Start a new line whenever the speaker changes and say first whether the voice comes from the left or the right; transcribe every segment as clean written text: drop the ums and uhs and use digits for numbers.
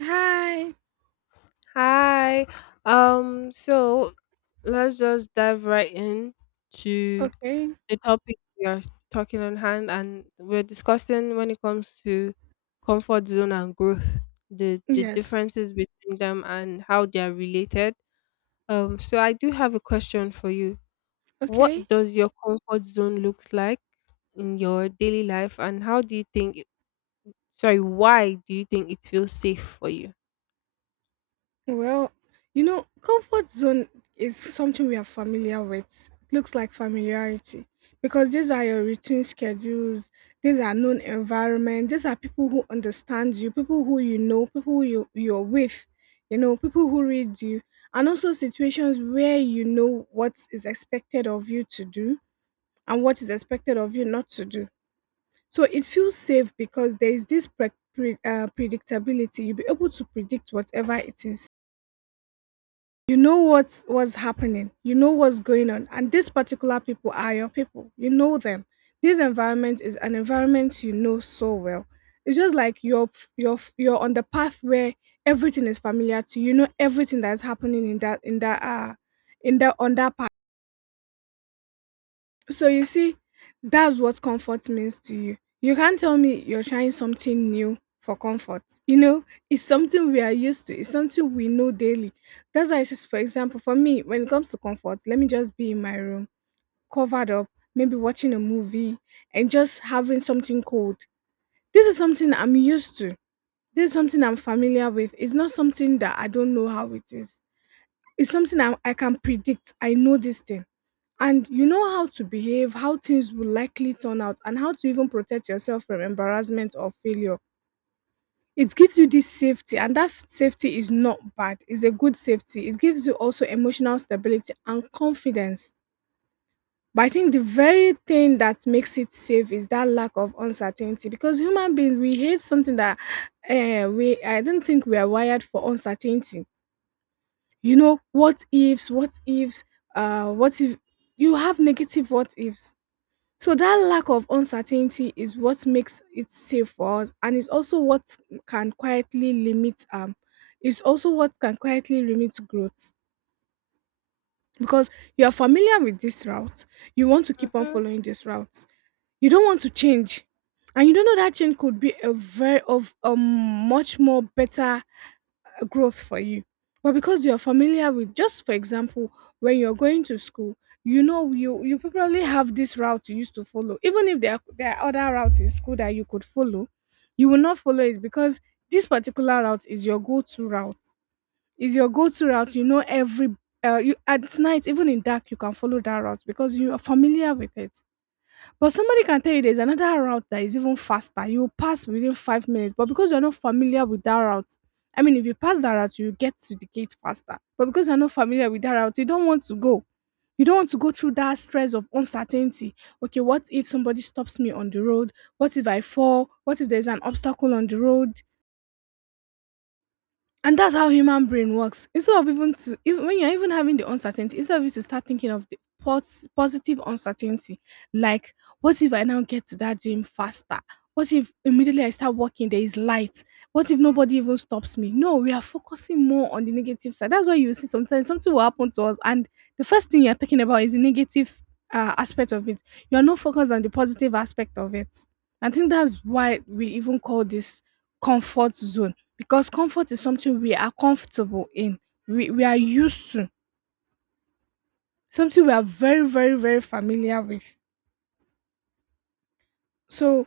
right: Hi.
left: Hi. So let's just dive right in to
right: Okay.
left: the topic we are talking on hand, and we're discussing when it comes to comfort zone and growth, the
right: Yes.
left: differences between them and how they are related. So I do have a question for you.
right: Okay.
left: What does your comfort zone looks like in your daily life, and how do you think— Sorry, why do you think it feels safe for you?
right: Well, comfort zone is something we are familiar with. It looks like familiarity because these are your routine schedules, these are known environment, these are people who understand you, people who you know, people who you're with, people who read you, and also situations where you know what is expected of you to do and what is expected of you not to do. So it feels safe because there is this predictability. You'll be able to predict whatever it is. You know what's happening. You know what's going on, and these particular people are your people. You know them. This environment is an environment you know so well. It's just like you're on the path where everything is familiar to you. You know everything that's happening in that in that in that on that So you see, that's what comfort means to you. You can't tell me you're trying something new for comfort. It's something we are used to, it's something we know daily. That's why it says, for example, for me, when it comes to comfort, let me just be in my room, covered up, maybe watching a movie, and just having something cold. This is something I'm used to. This is something I'm familiar with. It's not something that I don't know how it is. It's something I can predict. I know this thing, and you know how to behave, how things will likely turn out, and how to even protect yourself from embarrassment or failure. It gives you this safety, and that safety is not bad. It's a good safety. It gives you also emotional stability and confidence. But I think the very thing that makes it safe is that lack of uncertainty because human beings, we hate something that I don't think we are wired for uncertainty. What ifs, what ifs, what if you have negative what ifs. So that lack of uncertainty is what makes it safe for us, and can quietly limit um, it's also what can quietly limit growth because you are familiar with this route, you want to keep on
left: Mm-hmm.
right: following this route, you don't want to change, and you don't know that change could be a very of a much more better growth for you. But because you're familiar with, just for example, when you're going to school, you probably have this route you used to follow. Even if there are other routes in school that you could follow, you will not follow it because this particular route is your go-to route. Is your go-to route. You know every you at night, even in dark, you can follow that route because you are familiar with it. But somebody can tell you there's another route that is even faster. You will pass within 5 minutes, but because you're not familiar with that route, I mean, if you pass that route, you get to the gate faster. But because you're not familiar with that route, you don't want to go. You don't want to go through that stress of uncertainty. Okay, what if somebody stops me on the road? What if I fall? What if there's an obstacle on the road? And that's how human brain works, instead of even to even when you're even having the uncertainty, instead of you to start thinking of the positive uncertainty, like what if I now get to that dream faster, what if immediately I start working there is light, what if nobody even stops me. No, we are focusing more on the negative side. That's why you see sometimes something will happen to us, and the first thing you're talking about is the negative aspect of it. You're not focused on the positive aspect of it. I think that's why we even call this comfort zone, because comfort is something we are comfortable in, we are used to, something we are very, very, very familiar with. So,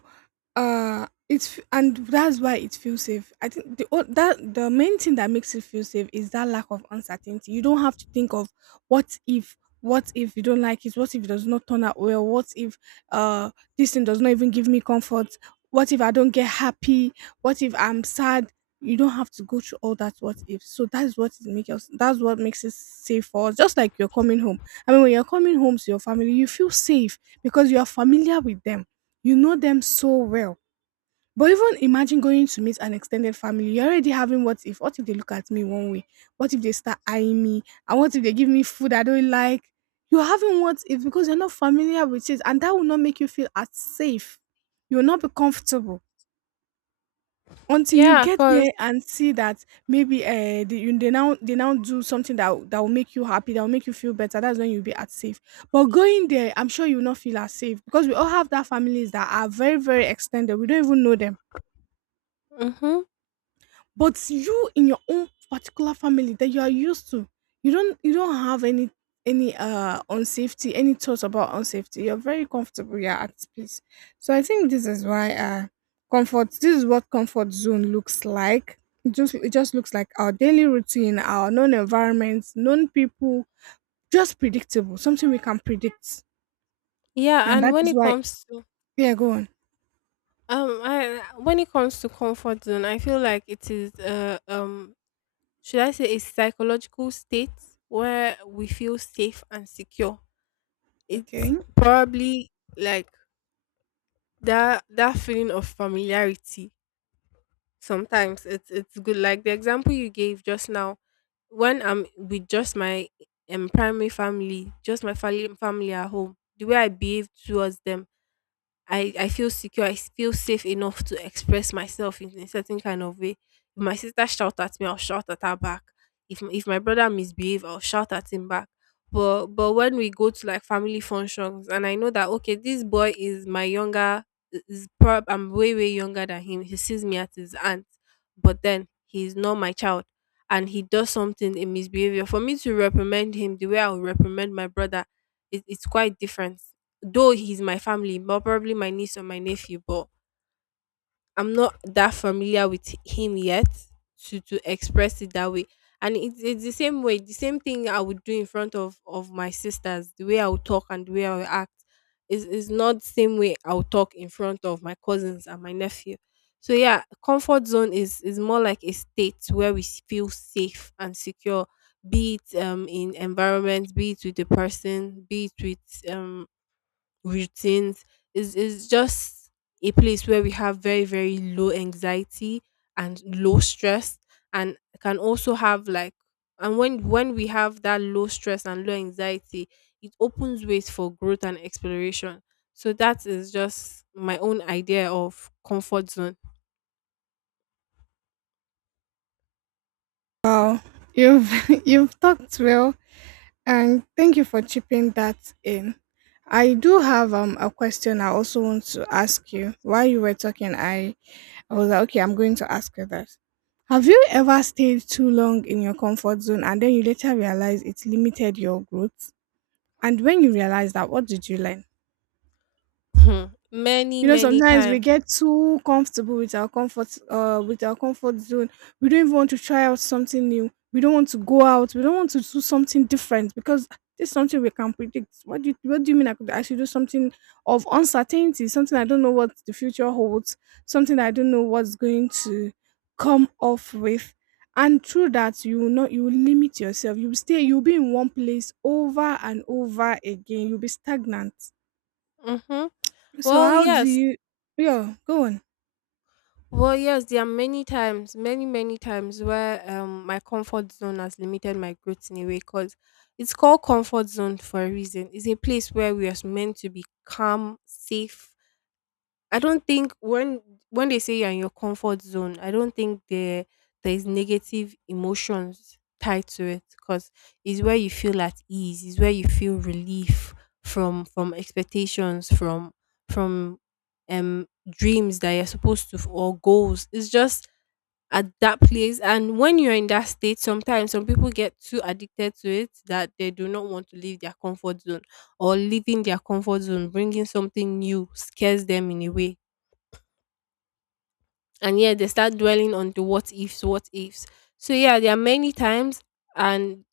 right: and that's why it feels safe. I think the main thing that makes it feel safe is that lack of uncertainty. You don't have to think of what if you don't like it, what if it does not turn out well, what if uh this thing does not even give me comfort, what if I don't get happy, what if I'm sad. You don't have to go through all that what if. So that's what it makes us. That's what makes it safe for us. Just like you're coming home. I mean, when you're coming home to your family, you feel safe because you are familiar with them, you know them so well. But even imagine going to meet an extended family. You're already having what if? What if they look at me one way? What if they start eyeing me? And what if they give me food I don't like? You're having what if because you're not familiar with it, and that will not make you feel as safe. You will not be comfortable until you
left: Yeah,
right: get
left: cause
right: there and see that maybe they now do something that will make you happy, that will make you feel better. That's when you'll be at safe. But going there, I'm sure you'll not feel as safe because we all have that families that are very, very extended, we don't even know them.
left: mm-hmm.
right: But you in your own particular family that you are used to, you don't have any unsafety, any thoughts about unsafety. You're very comfortable, you're at peace. So I think this is why comfort this is what comfort zone looks like. It just looks like our daily routine, our known environments, known people, just predictable, something we can predict.
left: Yeah,
right: And
left: and
right: that
left: when
right: is
left: it
right: why.
left: comes to—
right: Yeah, go on.
left: I when it comes to comfort zone, I feel like it is should I say a psychological state where we feel safe and secure. It's
right: Okay.
left: probably like that feeling of familiarity. Sometimes it's good, like the example you gave just now. When I'm with just my primary family, just my family, at home, the way I behave towards them, I feel secure. I feel safe enough to express myself in a certain kind of way. If my sister shout at me, I'll shout at her back. If my brother misbehave, I'll shout at him back. But when we go to like family functions, and I know that okay, this boy is my younger, is prob— I'm way younger than him. He sees me as his aunt, but then he's not my child, and he does something in misbehavior. For me to reprimand him the way I would reprimand my brother, it's quite different. Though he's my family, but probably my niece or my nephew, but I'm not that familiar with him yet to express it that way. And it's the same way, the same thing I would do in front of my sisters. The way I would talk and the way I would act is not the same way I would talk in front of my cousins and my nephew. So yeah, comfort zone is more like a state where we s- feel safe and secure, be it in environment, be it with the person, be it with routines. Is just a place where we have very low anxiety and low stress, and can also have like— and when we have that low stress and low anxiety, it opens ways for growth and exploration. So that is just my own idea of comfort zone.
right: Wow. You've you've talked well. And thank you for chipping that in. I do have a question I also want to ask you. While you were talking, I was like, okay, I'm going to ask you that. Have you ever stayed too long in your comfort zone and then you later realize it limited your growth? And when you realize that, what did you learn?
left: Hmm. Many
right: you know
left: many
right: sometimes we
left: times.
right: get too comfortable with our comfort zone. We don't even want to try out something new, we don't want to go out, we don't want to do something different, because it's something we can predict. What do you mean I should do something of uncertainty, something I don't know what the future holds, something I don't know what's going to come off with. And through that, you will not, you will limit yourself, you will stay, you'll be in one place over and over again, you'll be stagnant.
left: Mm-hmm.
right: So
left: Well,
right: how do
left: yes.
right: you. Yeah, go on.
left: Well, yes, there are many times, many times where my comfort zone has limited my growth in a way, because it's called comfort zone for a reason. It's a place where we are meant to be calm, safe. I don't think when they say you're in your comfort zone, I don't think there— there is negative emotions tied to it, because it's where you feel at ease, it's where you feel relief from— from expectations, from— from dreams that you're supposed to f- or goals. It's just at that place, and when you're in that state, sometimes some people get too addicted to it that they do not want to leave their comfort zone, or leaving their comfort zone, bringing something new, scares them in a way. And yeah, they start dwelling on the what ifs, what ifs. So yeah, there are many times, and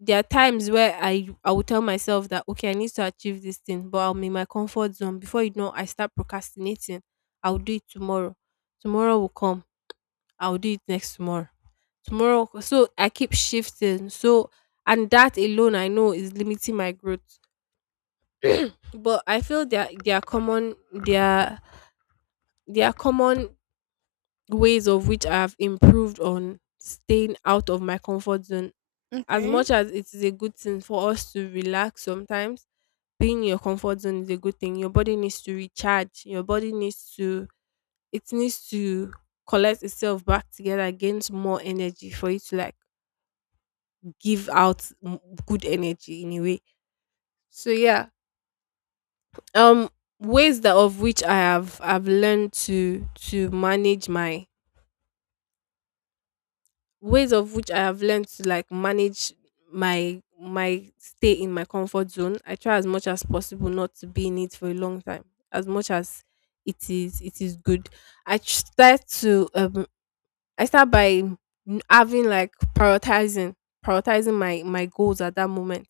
left: there are times where I will tell myself that okay, I need to achieve this thing, but I'm in my comfort zone. Before you know, I start procrastinating. I'll do it tomorrow. Tomorrow will come. I'll do it next tomorrow. Tomorrow, so I keep shifting. So— and that alone, I know is limiting my growth. But I feel there there are common there are— there are common ways of which I have improved on staying out of my comfort zone. As
right: Okay.
left: much as it is a good thing for us to relax sometimes, being in your comfort zone is a good thing. Your body needs to recharge. Your body needs to— it needs to collect itself back together, gains more energy for you to like give out m- good energy in a way. So yeah, um, ways that of which I have I've learned to manage my ways of which I have learned to like manage my stay in my comfort zone. I try as much as possible not to be in it for a long time. As much as it is good. I tr- start to I start by n- having like prioritizing my my goals at that moment.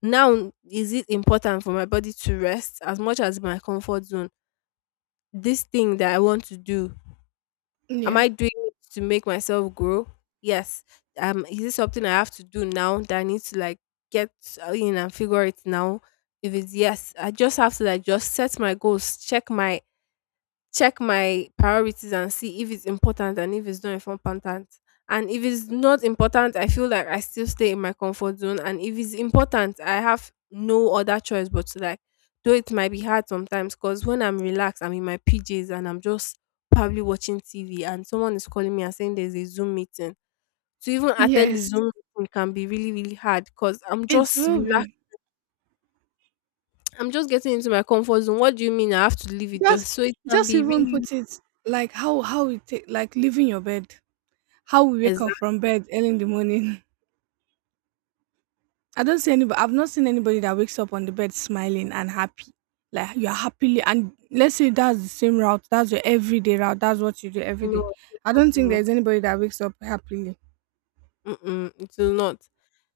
left: Now, is it important for my body to rest as much as my comfort zone? This thing that I want to do— Am
right: Yeah.
left: I doing it to make myself grow? Yes. Is it something I have to do now that I need to like get in and figure it now? If it's yes, I just have to like just set my goals, check my— check my priorities and see if it's important and if it's not important. And if it's not important, I feel like I still stay in my comfort zone. And if it's important, I have no other choice but to like, though it might be hard sometimes, because when I'm relaxed, I'm in my PJs and I'm just probably watching TV and someone is calling me and saying there's a Zoom meeting. To even attend the
right: Yes.
left: Zoom meeting can be really, really hard, because I'm
right: It
left: just
right: will
left: relaxed.
right: be.
left: I'm just getting into my comfort zone. What do you mean I have to leave it
right: Just
left: just so— it can
right: just
left: be
right: even
left: really—
right: put it like how we take like leaving your bed. How we wake up
left: Exactly.
right: from bed early in the morning. I don't see anybody, I've not seen anybody that wakes up on the bed smiling and happy. Like you're happily, and let's say that's the same route. That's your everyday route. That's what you do every day.
left: No, it's
right: I
left: not
right: don't think
left: possible.
right: there's anybody that wakes up happily.
left: Mm-mm, it will not.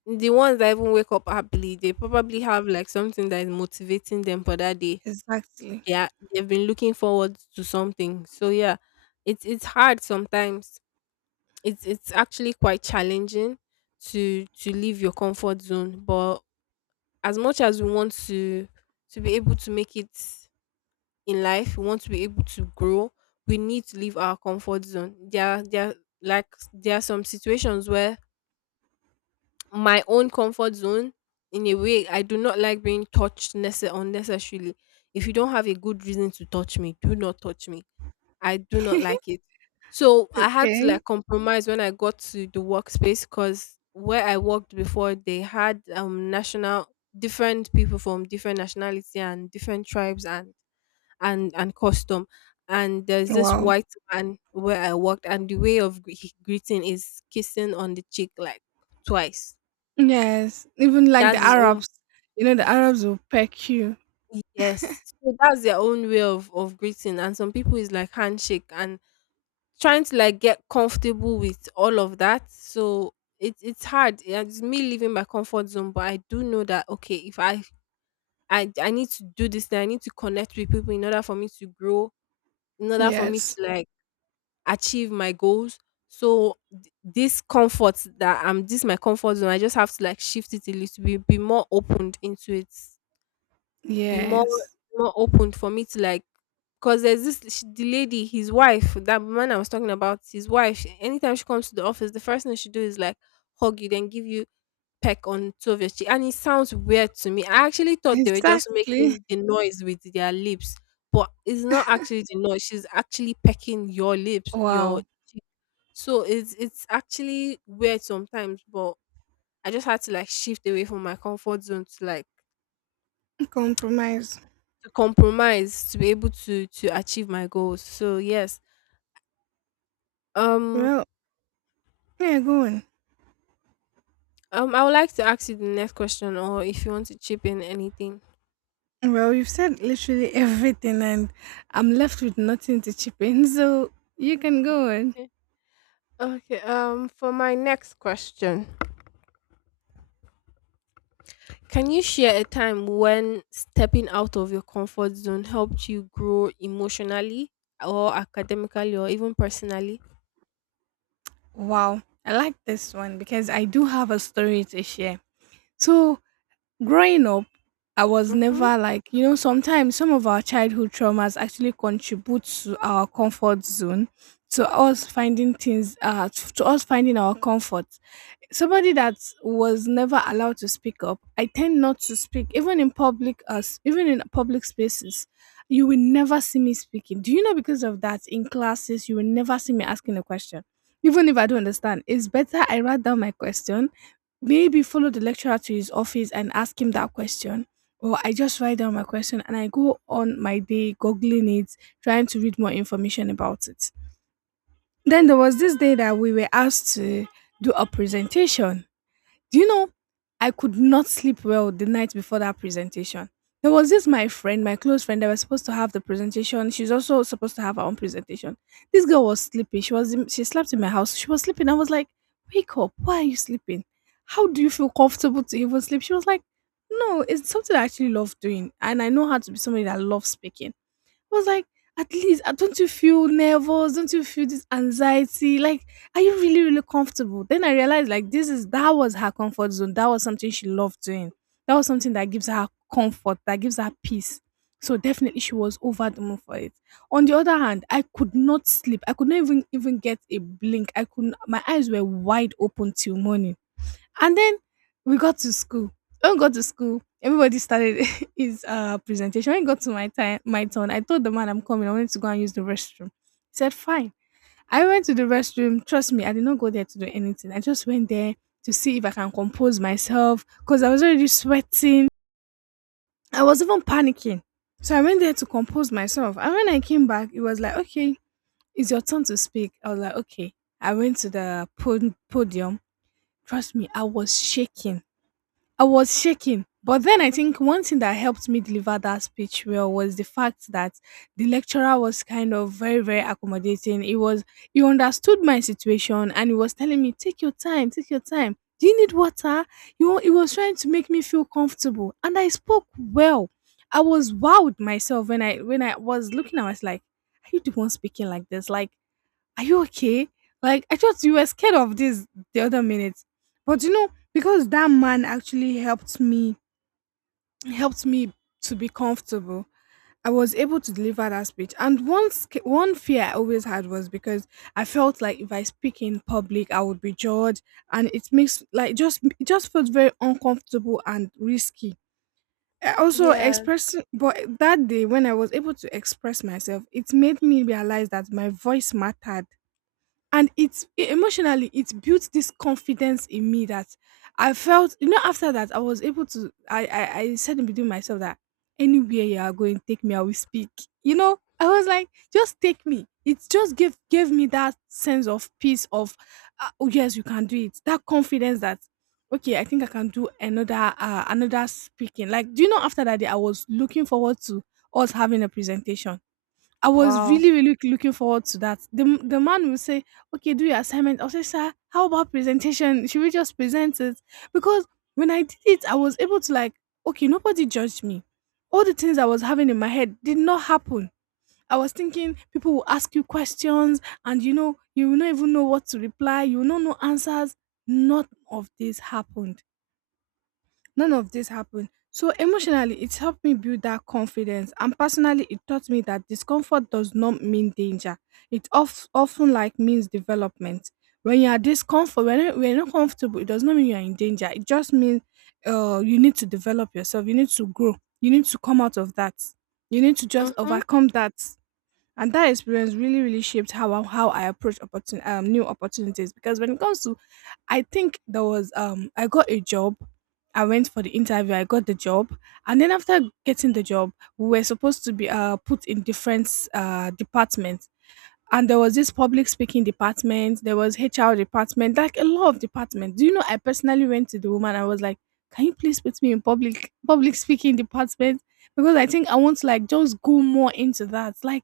left: The ones that even wake up happily, they probably have like something that is motivating them for that day.
right: Exactly.
left: Yeah, they've been looking forward to something. So yeah, it's hard sometimes, it's actually quite challenging to leave your comfort zone. But as much as we want to— to be able to make it in life, we want to be able to grow, we need to leave our comfort zone. There are— there are— like, there are some situations where my own comfort zone— in a way, I do not like being touched nece- unnecessarily. If you don't have a good reason to touch me, do not touch me. I do not like it. So I had to
right: Okay.
left: like compromise when I got to the workspace, because where I worked before, they had national— different people from different nationality and different tribes, and and custom. And there's this
right: Wow.
left: white man where I worked, and the way of gre- greeting is kissing on the cheek like twice.
right: Yes, even like
left: That's
right: the
left: his own.
right: Arabs, the
left: Yes.
right: Arabs will peck you.
left: Yes. So that's their own way of greeting. And some people is like handshake, and trying to like get comfortable with all of that. So it's hard. Yeah, it's me leaving my comfort zone, but I do know that okay, if I— I need to do this thing, I need to connect with people in order for me to grow, in order for me
right: Yes,
left: to like achieve my goals. So th- this comfort that I'm— this my comfort zone, I just have to like shift it a little bit, be more opened into it. Be more—
right: yes,
left: more open for me to like— because there's this sh— the lady, his wife, that man I was talking about, his wife, anytime she comes to the office, the first thing she do is like hug you, then give you peck on two of your cheek. And it sounds weird to me. I actually thought they were just
right: exactly.
left: making the noise with their lips, but it's not actually the noise. She's actually pecking your lips, your—
right: Wow,
left: so it's actually weird sometimes, but I just had to like shift away from my comfort zone to like—
right: compromise.
left: to compromise, to be able to achieve my goals. So yes, um,
right: Well, yeah, go on.
left: I would like to ask you the next question, or if you want to chip in anything.
right: Well, you've said literally everything, and I'm left with nothing to chip in, so you can go on.
left: Okay. Okay. For my next question, can you share a time when stepping out of your comfort zone helped you grow emotionally, or academically, or even personally?
right: Wow, I like this one because I do have a story to share. So, growing up, I was
left: Mm-hmm.
right: never like, sometimes some of our childhood traumas actually contribute to our comfort zone, to us finding things, to us finding our comfort. Somebody that was never allowed to speak up, I tend not to speak even in public spaces you will never see me speaking, do you know? Because of that, in classes you will never see me asking a question. Even if I don't understand, it's better I write down my question, maybe follow the lecturer to his office and ask him that question, or I just write down my question and I go on my day googling it, trying to read more information about it. Then there was this day that we were asked to do a presentation, do you know? I could not sleep well the night before that presentation. There was this my friend, my close friend, that was supposed to have the presentation. She's also supposed to have her own presentation. This girl was sleeping. She was she slept in my house. She was sleeping. I was like, wake up. Why are you sleeping? How do you feel comfortable to even sleep? She was like, no, it's something I actually love doing. And I know how to be somebody that loves speaking. I was like, at least, don't you feel nervous? Don't you feel this anxiety? Like, are you really, really comfortable? Then I realized, like, this is that was her comfort zone. That was something she loved doing. That was something that gives her comfort, that gives her peace. So definitely, she was over the moon for it. On the other hand, I could not sleep. I could not even get a blink. I could. Not My eyes were wide open till morning, and then we got to school. When we got to school, everybody started his presentation. When it got to my turn, I told the man I'm coming. I wanted to go and use the restroom. He said, fine. I went to the restroom. Trust me, I did not go there to do anything. I just went there to see if I can compose myself because I was already sweating. I was even panicking. So I went there to compose myself. And when I came back, it was like, okay, it's your turn to speak. I was like, okay. I went to the podium. Trust me, I was shaking. I was shaking. But then I think one thing that helped me deliver that speech well was the fact that the lecturer was kind of very, very accommodating. He understood my situation and he was telling me, take your time, take your time. Do you need water? You know, he was trying to make me feel comfortable. And I spoke well. I was wowed myself when I was looking. I was like, are you the one speaking like this? Like, are you okay? Like, I thought you were scared of this the other minute. But you know, because that man actually helped me to be comfortable, I was able to deliver that speech. And one fear I always had was because I felt like if I speak in public, I would be judged, and it just felt very uncomfortable and risky. I also
left: Yeah.
right: express, but that day when I was able to express myself, it made me realize that my voice mattered, and emotionally it built this confidence in me that I felt, you know. After that, I was able to, I said in between myself that anywhere you are going, take me, I will speak. You know, I was like, just take me. It just gave me that sense of peace of oh yes, you can do it. That confidence that okay, I think I can do another another speaking. Like, do you know, after that day I was looking forward to us having a presentation. I was
left: Wow.
right: really, really looking forward to that. The the man would say, "Okay, do your assignment." I'll say, "Sir, how about presentation? Should we just present it?" Because when I did it, I was able to, like, okay, nobody judged me. All the things I was having in my head did not happen. I was thinking people will ask you questions, and you know, you will not even know what to reply. You will not know answers. None of this happened. None of this happened. So emotionally, it helped me build that confidence. And personally, it taught me that discomfort does not mean danger. It often like means development. When you are discomfort, when you're not comfortable, it does not mean you are in danger. It just means you need to develop yourself. You need to grow. You need to come out of that. You need to just
left: Mm-hmm.
right: overcome that. And that experience really, really shaped how I approach new opportunities. Because when it comes to, I think there was I got a job. I went for the interview. I got the job, and then after getting the job, we were supposed to be put in different departments. And there was this public speaking department. There was HR department, like a lot of departments. Do you know? I personally went to the woman. I was like, "Can you please put me in public speaking department?" Because I think I want to, like, just go more into that. Like,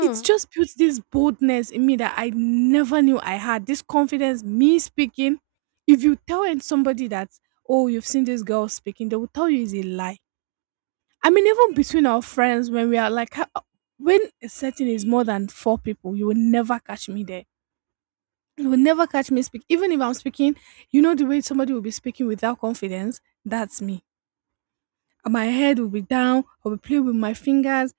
right: it just built this boldness in me that I never knew I had. This confidence, me speaking. If you tell somebody that, oh, you've seen this girl speaking, they will tell you it's a lie. I mean, even between our friends, when we are like, ha- when a setting is more than four people, you will never catch me there. You will never catch me speak. Even if I'm speaking, you know, the way somebody will be speaking without confidence, that's me. And my head will be down, I'll be playing with my fingers,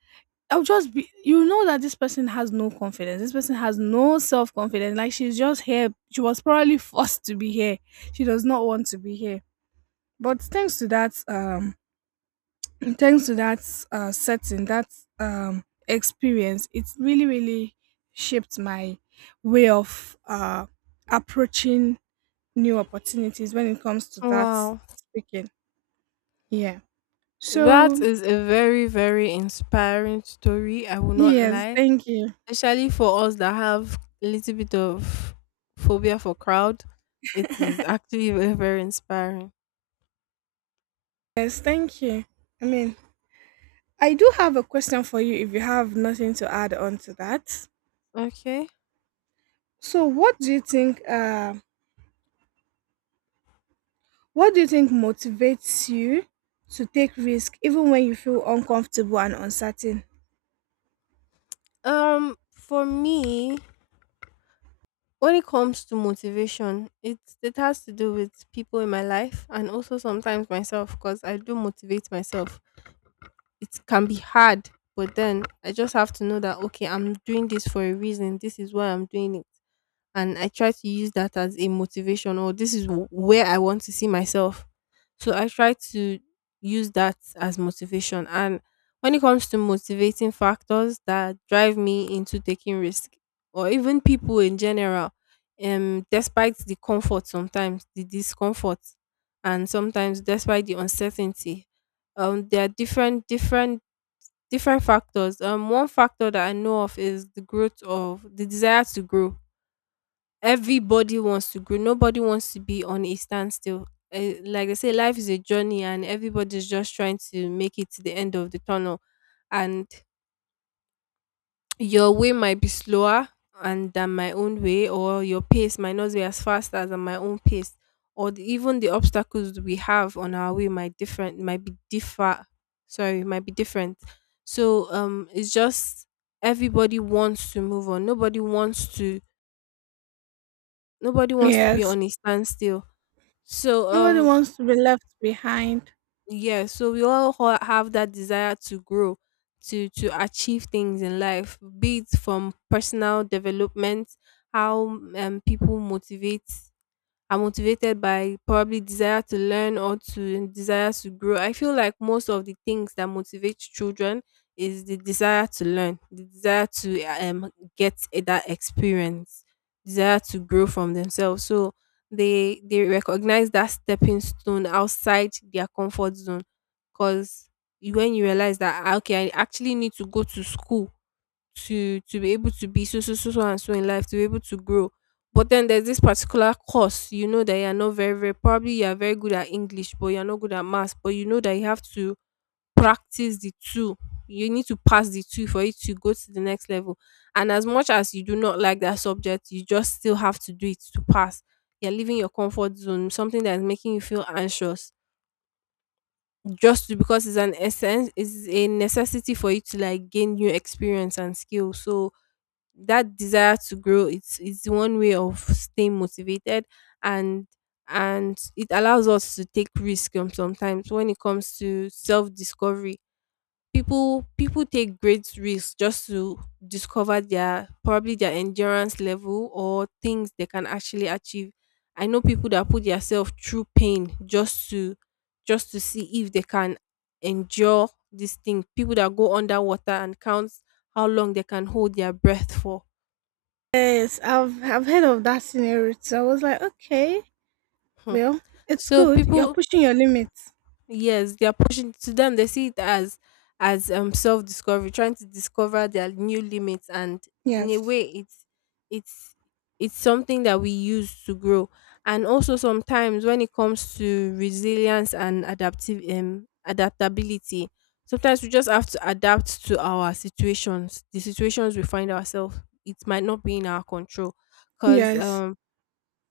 right: I'll just be, you know, that this person has no confidence. This person has no self confidence. Like, she's just here. She was probably forced to be here. She does not want to be here. But thanks to that thanks to that setting, that experience, it really, really shaped my way of approaching new opportunities when it comes to that
left: Wow.
right: speaking. Yeah.
left: That
right: So
left: is a very inspiring story. I will not
right: yes,
left: lie.
right: thank you.
left: Especially for us that have a little bit of phobia for crowd, it is actually very inspiring.
right: Yes, thank you. I mean, I do have a question for you if you have nothing to add on to that.
left: Okay.
right: So what do you think, what do you think motivates you to take risk even when you feel uncomfortable and uncertain?
left: For me, when it comes to motivation, it has to do with people in my life, and also sometimes myself, because I do motivate myself. It can be hard, but then I just have to know that okay, I'm doing this for a reason. This is why I'm doing it. And I try to use that as a motivation, or this is w- where I want to see myself. So I try to use that as motivation. And when it comes to motivating factors that drive me into taking risk or even people in general, despite the comfort sometimes, the discomfort, and sometimes despite the uncertainty, there are different factors. One factor that I know of is the growth of the desire to grow. Everybody wants to grow. Nobody wants to be on a standstill. Like I say, life is a journey, and everybody's just trying to make it to the end of the tunnel. And your way might be slower and than my own way, or your pace might not be as fast as my own pace, or even the obstacles we have on our way might be differ. Sorry, might be different. So it's just everybody wants to move on. Nobody wants to. Nobody wants to be
right: Yes.
left: on a standstill. So
right: Nobody wants to be left behind.
left: yeah, so we all have that desire to grow, to achieve things in life, be it from personal development, how people motivate are motivated by probably desire to learn or to desire to grow. I feel like most of the things that motivate children is the desire to learn, the desire to that experience, desire to grow from themselves. So they recognize that stepping stone outside their comfort zone because when you realize that, "Ah, okay, I actually need to go to school to be able to be so so so so and so in life to be able to grow, but then there's this particular course, you know, that you're not very probably, you're very good at English but you're not good at maths, but you know that you have to practice the two. You need to pass the two for it to go to the next level, and as much as you do not like that subject, you just still have to do it to pass. You're leaving your comfort zone, something that is making you feel anxious, just to, because it's an essence, it's a necessity for you to like gain new experience and skill. So that desire to grow, it's one way of staying motivated. And and it allows us to take risk. Sometimes when it comes to self discovery, people take great risks just to discover their probably their endurance level or things they can actually achieve. I know people that put themselves through pain just to see if they can endure this thing, people that go underwater and count how long they can hold their breath for.
right: Yes, I've heard of that scenario. So I was like, okay,
left: Hmm.
right: well, it's
left: So
right: good. You're
left: people,
right: pushing your limits.
left: yes, they are pushing to them. They see it as self discovery, trying to discover their new limits, and in a
right: Yes.
left: way, it's it's something that we use to grow. And also sometimes when it comes to resilience and adaptive adaptability, sometimes we just have to adapt to our situations, the situations we find ourselves. It might not be in our control, because
right: Yes.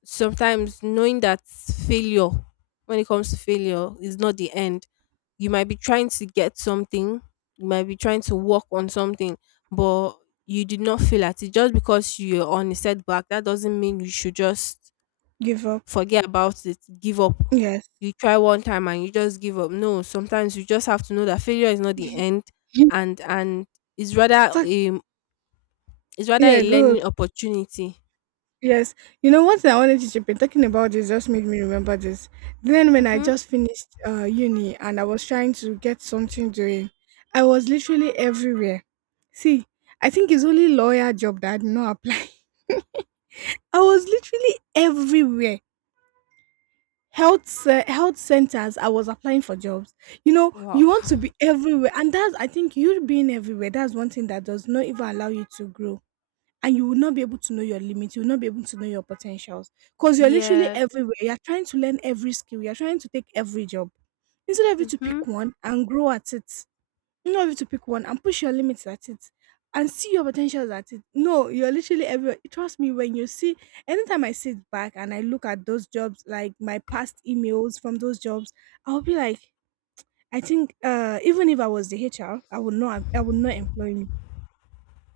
left: sometimes knowing that failure, when it comes to failure, is not the end. You might be trying to get something, you might be trying to work on something, but you did not feel at it. Just because you're on a setback, that doesn't mean you should just
right: Give up.
left: forget about it, give up.
right: Yes.
left: You try one time and you just give up. No, sometimes you just have to know that failure is not the end and it's rather
right: Talk-
left: a it's rather a
right: yeah, good.
left: learning opportunity.
right: Yes. You know, one thing I wanted to chip in talking about this just made me remember this. Then when I
left: Mm-hmm.
right: just finished uni and I was trying to get something doing, I was literally everywhere. See, I think it's only lawyer job that I did not apply. I was literally everywhere. Health centers, I was applying for jobs. You know,
left: Wow.
right: you want to be everywhere, and that's, I think, you being everywhere. That's one thing that does not even allow you to grow, and you will not be able to know your limits. You will not be able to know your potentials because you're literally
left: Yeah.
right: everywhere. You're trying to learn every skill. You're trying to take every job instead of you to
left: Mm-hmm.
right: pick one and grow at it. Instead of you to pick one and push your limits at it and see your potentials at it. No, you're literally everywhere. Trust me, when you see, anytime I sit back and I look at those jobs, like my past emails from those jobs, I'll be like, I think even if I was the HR, I would not employ me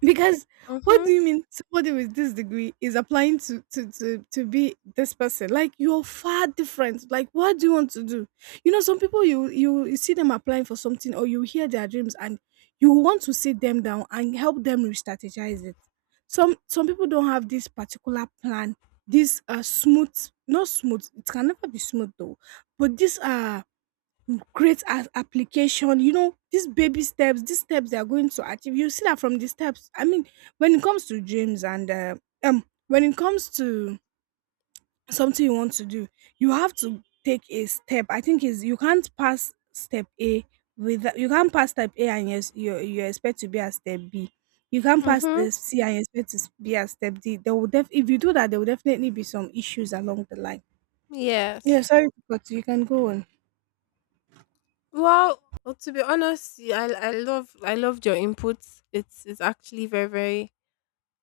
right: because what
left: Mm-hmm.
right: do you mean somebody with this degree is applying to be this person? Like, you're far different. Like, what do you want to do? You know, some people you you see them applying for something or you hear their dreams and you want to sit them down and help them re-strategize it. Some people don't have this particular plan, this smooth, not smooth, it can never be smooth though, but this create an application. You know, these baby steps, these steps they are going to achieve. You see that from the steps. I mean, when it comes to dreams and when it comes to something you want to do, you have to take a step. I think is you can't pass step A with you can't pass step A and yes, you expect to be at step B. You can't pass
left: Mhm.
right: step C and expect to be at step D. There will if you do that, there will definitely be some issues along the line.
left: Yes.
right: Yeah, sorry, but you can go on.
left: Well, to be honest, I loved your inputs. It's actually very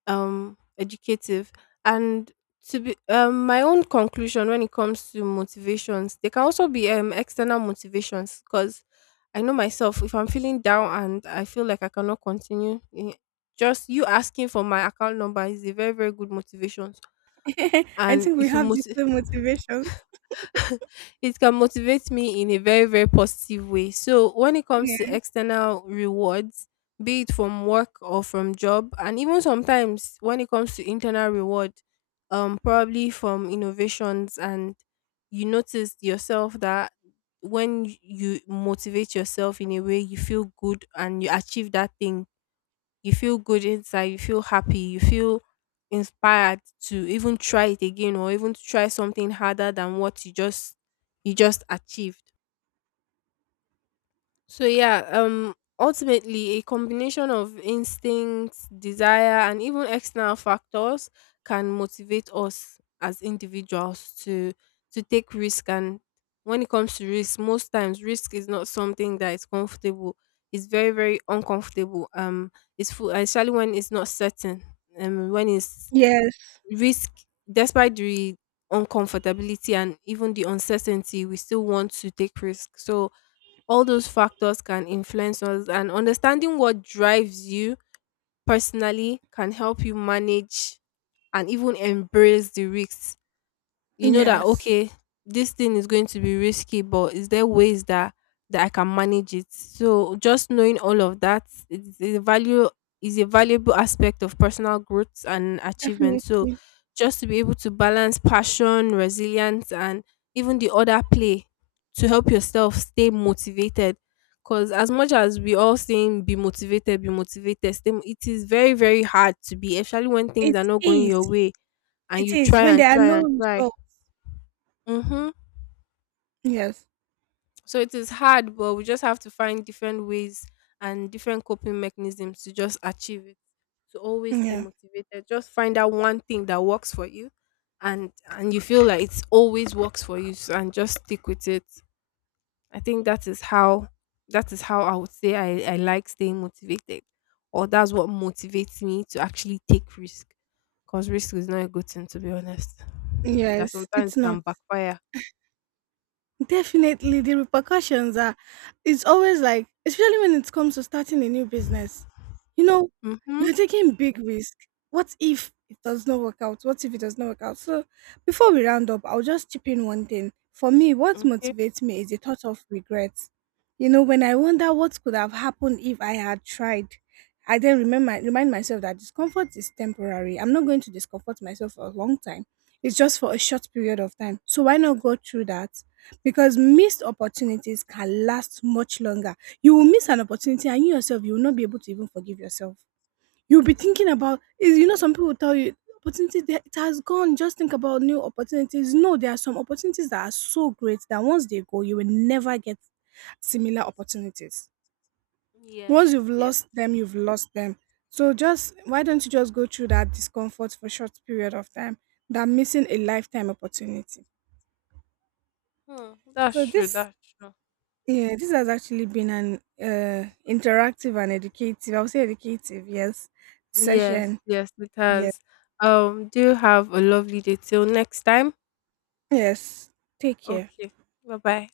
left: educative, and to be my own conclusion, when it comes to motivations, they can also be external motivations, because I know myself, if I'm feeling down and I feel like I cannot continue, eh, just you asking for my account number is a very very good motivation,
right: I
left: and
right: think we have the same motivation.
left: it can motivate me in a very very positive way. So when it comes to
right: Yeah.
left: external rewards, be it from work or from job, and even sometimes when it comes to internal reward, probably from innovations, and you notice yourself that when you motivate yourself in a way, you feel good and you achieve that thing, you feel good inside, you feel happy, you feel inspired to even try it again or even to try something harder than what you just achieved. So yeah, ultimately a combination of instincts, desire and even external factors can motivate us as individuals to take risk. And when it comes to risk, most times risk is not something that is comfortable. It's very, very uncomfortable. It's full especially when it's not certain. When it's
right: Yes.
left: risk despite the uncomfortability and even the uncertainty, we still want to take risk. So all those factors can influence us, and understanding what drives you personally can help you manage and even embrace the risks. You know that
right: Yes.
left: okay, this thing is going to be risky, but is there ways that I can manage it. So just knowing all of that is a value is a valuable aspect of personal growth and achievement. So
right: Definitely.
left: just to be able to balance passion, resilience, and even the other play to help yourself stay motivated, because as much as we all saying be motivated, be motivated, stay, it is very very hard to be, especially when things
right: It
left: are not going your
right: is.
left: way, and
right: It
left: you
right: is.
left: try
right: When
left: and
right: there are
left: try
right: no
left: and try.
right: results.
left: Mm-hmm.
right: Yes.
left: So it is hard, but we just have to find different ways and different coping mechanisms to just achieve it. To always stay
right: Yeah.
left: motivated, just find out one thing that works for you, and you feel like it's always works for you, and just stick with it. I think that is how I would say I like staying motivated, or that's what motivates me to actually take risk, because risk is not a good thing, to be honest. That
right: Yes. It's
left: sometimes
right: not.
left: can backfire.
right: Definitely, the repercussions are, it's always like, especially when it comes to starting a new business, you know,
left: Mm-hmm.
right: you're taking big risk. What if it does not work out? What if it does not work out? So, before we round up, I'll just chip in one thing. For me, what
left: Okay.
right: motivates me is the thought of regret. You know, when I wonder what could have happened if I had tried, I then remember remind myself that discomfort is temporary. I'm not going to discomfort myself for a long time. It's just for a short period of time. So why not go through that? Because missed opportunities can last much longer. You will miss an opportunity and you yourself, you will not be able to even forgive yourself. You'll be thinking
left: Mm-hmm.
right: about, is you know, some people tell you, opportunity, that- it has gone. Just think about new opportunities. No, there are some opportunities that are so great that once they go, you will never get similar opportunities.
left: Yes,
right: Once you've
left: yes.
right: lost them, you've lost them. So just why don't you just go through that discomfort for short period of time than missing a lifetime opportunity?
left: Hmm, that's
right: So
left: true,
right: this,
left: that's true.
right: yeah, this has actually been an interactive and educative, I would say educative, yes,
left: Yes,
right: session.
left: yes, it
right: Yes.
left: has. Do have a lovely day till next time.
right: Yes. Take care.
left: Okay, bye bye.